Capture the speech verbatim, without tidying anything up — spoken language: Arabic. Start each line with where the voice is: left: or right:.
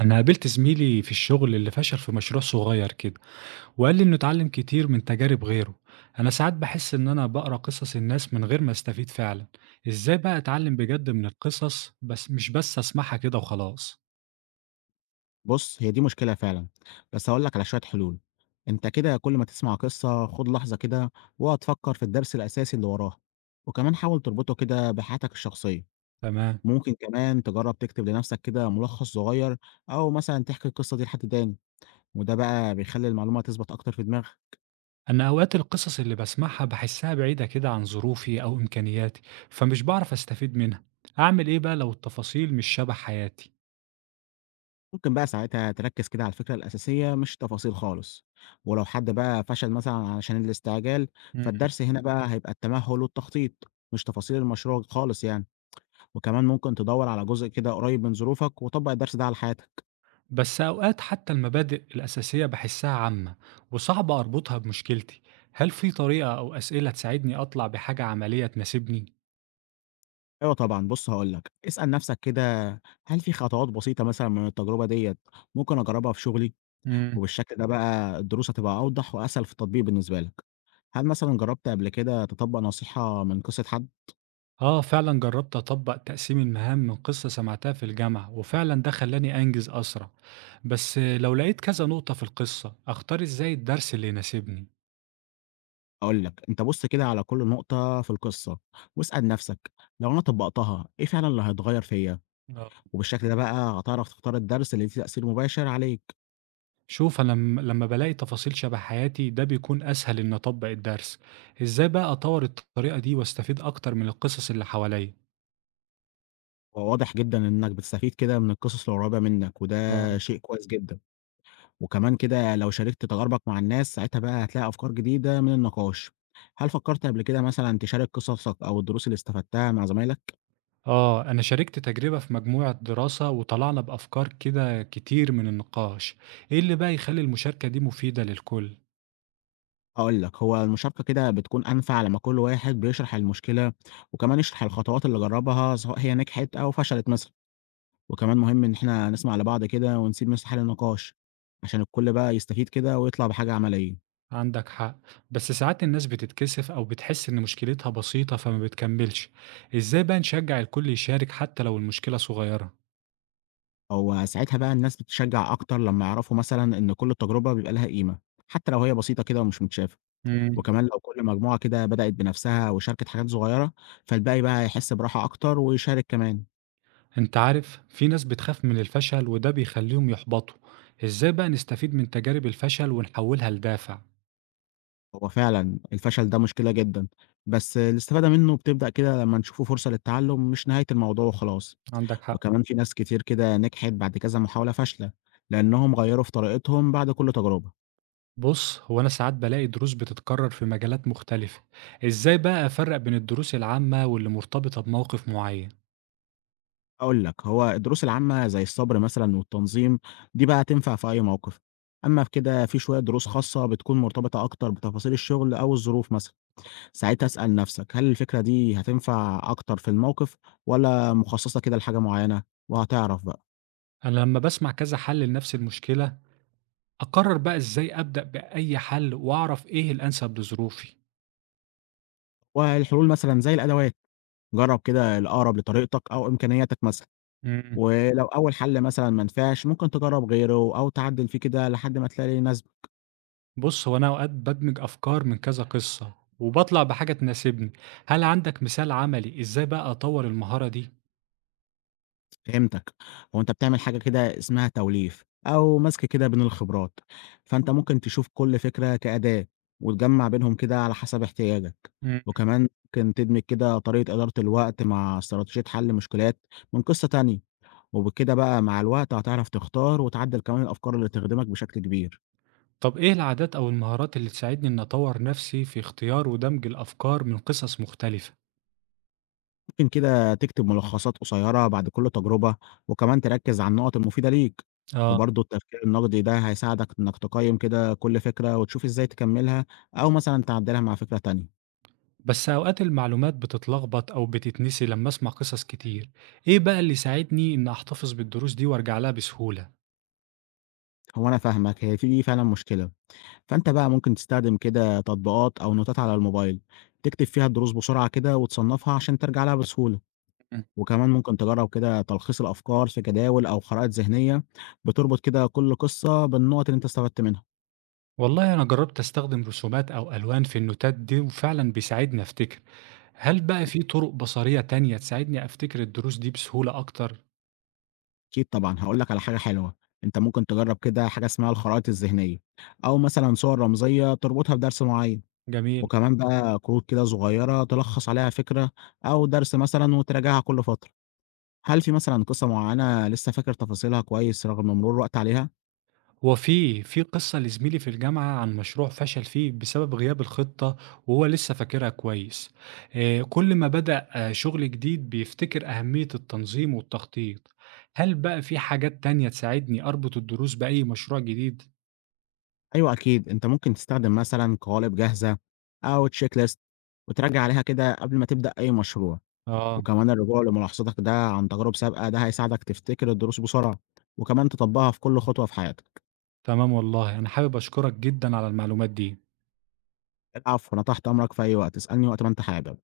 right: أنا قابلت زميلي في الشغل اللي فشل في مشروع صغير كده وقال لي إنه اتعلم كتير من تجارب غيره، أنا ساعات بحس إن أنا بقرأ قصص الناس من غير ما أستفيد فعلا، إزاي بقى أتعلم بجد من القصص بس مش بس أسمعها كده وخلاص؟
left: بُص، هي دي مشكلة فعلًا، بس هاقول لك على شوية حلول. أنت كده كل ما تسمع قصة خُد لحظة كده واقعد فكّر في الدرس الأساسي اللي وراها، وكمان حاول تربطه كده بحياتك الشخصية.
right: تمام،
left: ممكن كمان تجرّب تكتب لنفسك كده ملخص صغير أو مثلًا تحكي القصة دي لحد تاني، وده بقى بيخلّي المعلومة تثبت أكتر في دماغك.
right: أنا أوقات القصص اللي بسمعها بحسها بعيدة كده عن ظروفي أو إمكانياتي، فمش بعرف أستفيد منها، أعمل إيه بقى لو التفاصيل مش شبه حياتي؟
left: ممكن بقى ساعتها تركّز كده على الفكرة الأساسية مش تفاصيل خالص، ولو حد بقى فشل مثلًا علشان الاستعجال، فالدرس هنا بقى هيبقى التمهّل والتخطيط مش تفاصيل المشروع خالص يعني. وكمان ممكن تدور على جزء كده قريب من ظروفك وطبق الدرس ده على حياتك.
right: بس أوقات حتى المبادئ الأساسية بحسها عامة وصعب أربطها بمشكلتي، هل في طريقة أو أسئلة تساعدني أطلع بحاجة عملية تناسبني؟
left: ايوه طبعا، بص هقول لك، اسال نفسك كده، هل في خطوات بسيطه مثلا من التجربه ديت ممكن اجربها في شغلي؟
right: امم.
left: وبالشكل ده بقى الدروس هتبقى اوضح واسهل في التطبيق بالنسبه لك. هل مثلا جربت قبل كده تطبق نصيحه من قصه حد؟
right: آه، فعلا جربت أطبق تقسيم المهام من قصة سمعتها في الجامعة وفعلا ده خلاني أنجز أسرع. بس لو لقيت كذا نقطة في القصة أختار إزاي الدرس اللي يناسبني؟
left: اقول لك، انت بص كده على كل نقطه في القصه واسال نفسك، لو انا طبقتها ايه فعلا اللي هيتغير فيا؟
right: اه.
left: وبالشكل ده بقى هتعرف تختار الدرس اللي ليه تاثير مباشر عليك.
right: شوف، أنا لما لما بلاقي تفاصيل شبه حياتي ده بيكون أسهل إن أطبق الدرس. إزاي بقى أطور الطريقة دي وأستفيد أكتر من القصص اللي حواليا؟
left: هو واضح جدًا إنك بتستفيد كده من القصص القريبة منك،
right: آه.
left: وده شيء كويس جدًا، وكمان كده لو شاركت تجاربك مع الناس ساعتها بقى هتلاقي أفكار جديدة من النقاش. هل فكرت قبل كده مثلًا تشارك قصصك أو الدروس اللي استفدتها مع زمايلك؟
right: آه، أنا شاركت تجربة في مجموعة دراسة وطلعنا بأفكار كده كتير من النقاش، إيه اللي بقى يخلي المشاركة دي مفيدة للكل؟
left: هاقول لك، هو المشاركة كده بتكون أنفع لما كل واحد بيشرح المشكلة، وكمان يشرح الخطوات اللي جربها سواء هي نجحت أو فشلت مثلًا، وكمان مهم إن إحنا نسمع لبعض كده ونسيب مساحة للنقاش، عشان الكل بقى يستفيد كده ويطلع بحاجة عملية.
right: عندك حق، بس ساعات الناس بتتكسف أو بتحس إن مشكلتها بسيطة فما بتكملش، إزاي بقى نشجع الكل يشارك حتى لو المشكلة صغيرة؟
left: هو ساعتها بقى الناس بتشجّع أكتر لمّا يعرفوا مثلًا إن كل تجربة بيبقى لها قيمة، حتى لو هي بسيطة كده ومش متشافة،
right: مم.
left: وكمان لو كل مجموعة كده بدأت بنفسها وشاركت حاجات صغيرة، فالباقي بقى هيحس براحة أكتر ويشارك كمان.
right: أنت عارف في ناس بتخاف من الفشل وده بيخليهم يحبطوا، إزاي بقى نستفيد من تجارب الفشل ونحولها لدافع؟
left: هو فعلًا الفشل ده مشكلة جدًا، بس الاستفادة منه بتبدأ كده لمّا نشوفه فرصة للتعلم مش نهاية الموضوع وخلاص.
right: عندك حق.
left: وكمان في ناس كتير كده نجحت بعد كذا محاولة فاشلة، لإنهم غيّروا في طريقتهم بعد كل تجربة.
right: بص، هو أنا ساعات بلاقي دروس بتتكرر في مجالات مختلفة، إزاي بقى أفرق بين الدروس العامة واللي مرتبطة بموقف معين؟
left: هاقول لك، هو الدروس العامة زي الصبر مثلًا والتنظيم، دي بقى تنفع في أي موقف، أمّا في كده في شوية دروس خاصة بتكون مرتبطة أكتر بتفاصيل الشغل أو الظروف مثلًا، ساعتها اسأل نفسك هل الفكرة دي هتنفع أكتر في الموقف والّا مخصصة كده لحاجة معينة؟ وهتعرف بقى.
right: أنا لما بسمع كذا حل لنفس المشكلة، أقرر بقى إزاي أبدأ بأي حل وأعرف إيه الأنسب لظروفي.
left: والحلول مثلًا زي الأدوات، جرّب كده الأقرب لطريقتك أو إمكانياتك مثلًا،
right: مم.
left: ولو أول حل مثلًا ما نفعش ممكن تجرّب غيره أو تعدّل فيه كده لحد ما تلاقي اللي يناسبك.
right: بص، هو أنا أوقات بدمج أفكار من كذا قصة وبطلع بحاجة تناسبني، هل عندك مثال عملي إزاي بقى أطور المهارة دي؟
left: فهمتك، هو أنت بتعمل حاجة كده اسمها توليف، أو مسك كده بين الخبرات، فأنت إمم. ممكن تشوف كل فكرة كأداة، وتجمّع بينهم كده على حسب احتياجك،
right: مم.
left: وكمان ممكن تدمج كده طريقة إدارة الوقت مع استراتيجية حل مشكلات من قصة تانية، وبكده بقى مع الوقت هتعرف تختار وتعدّل كمان الأفكار اللي تخدمك بشكل كبير.
right: طب إيه العادات أو المهارات اللي تساعدني إن أطور نفسي في اختيار ودمج الأفكار من قصص مختلفة؟
left: ممكن كده تكتب ملخصات قصيرة بعد كل تجربة، وكمان تركز على النقط المفيدة ليك.
right: آه،
left: وبرضه التفكير النقدي ده هيساعدك إنك تقيم كده كل فكرة وتشوف إزاي تكملها أو مثلا تعدلها مع فكرة تانية.
right: بس أوقات المعلومات بتتلخبط أو بتتنسي لما أسمع قصص كتير، إيه بقى اللي يساعدني إن أحتفظ بالدروس دي وأرجع لها بسهولة؟
left: هو أنا فاهمك، هي في دي فعلا مشكلة. فأنت بقى ممكن تستخدم كده تطبيقات أو نوتات على الموبايل تكتب فيها الدروس بسرعة كده وتصنفها عشان ترجع لها بسهولة.
right: مم.
left: وكمان ممكن تجرب كده تلخيص الأفكار في جداول أو خرائط ذهنية بتربط كده كل قصة بالنقط اللي أنت استفدت منها.
right: والله أنا جربت أستخدم رسومات أو ألوان في النوتات دي وفعلا بيساعدني أفتكر، هل بقى في طرق بصرية تانية تساعدني أفتكر الدروس دي بسهولة أكتر؟
left: أكيد طبعًا، هاقول لك على حاجة حلوة، أنت ممكن تجرّب كده حاجة اسمها الخرائط الذهنية، أو مثلًا صور رمزية تربطها بدرس معيّن،
right: جميل.
left: وكمان بقى كروت كده صغيّرة تلخّص عليها فكرة أو درس مثلًا وتراجعها كل فترة. هل في مثلًا قصة معيّنة لسه فاكر تفاصيلها كويس رغم مرور الوقت عليها؟
right: هو في في قصة لزميلي في الجامعة عن مشروع فشل فيه بسبب غياب الخطة وهو لسه فاكرها كويس. آه، كل ما بدأ آه، شغل جديد بيفتكر أهمية التنظيم والتخطيط. هل بقى في حاجات تانية تساعدني أربط الدروس بأي مشروع جديد؟
left: أيوه أكيد، أنت ممكن تستخدم مثلًا قوالب جاهزة أو check list وتراجع عليها كده قبل ما تبدأ أي مشروع،
right: آه،
left: وكمان الرجوع لملاحظاتك ده عن تجارب سابقة ده هيساعدك تفتكر الدروس بسرعة، وكمان تطبّقها في كل خطوة في حياتك.
right: تمام، والله أنا حابب أشكرك جدا على المعلومات دي.
left: العفو، أنا تحت أمرك في أي وقت، اسألني وقت ما أنت حابب.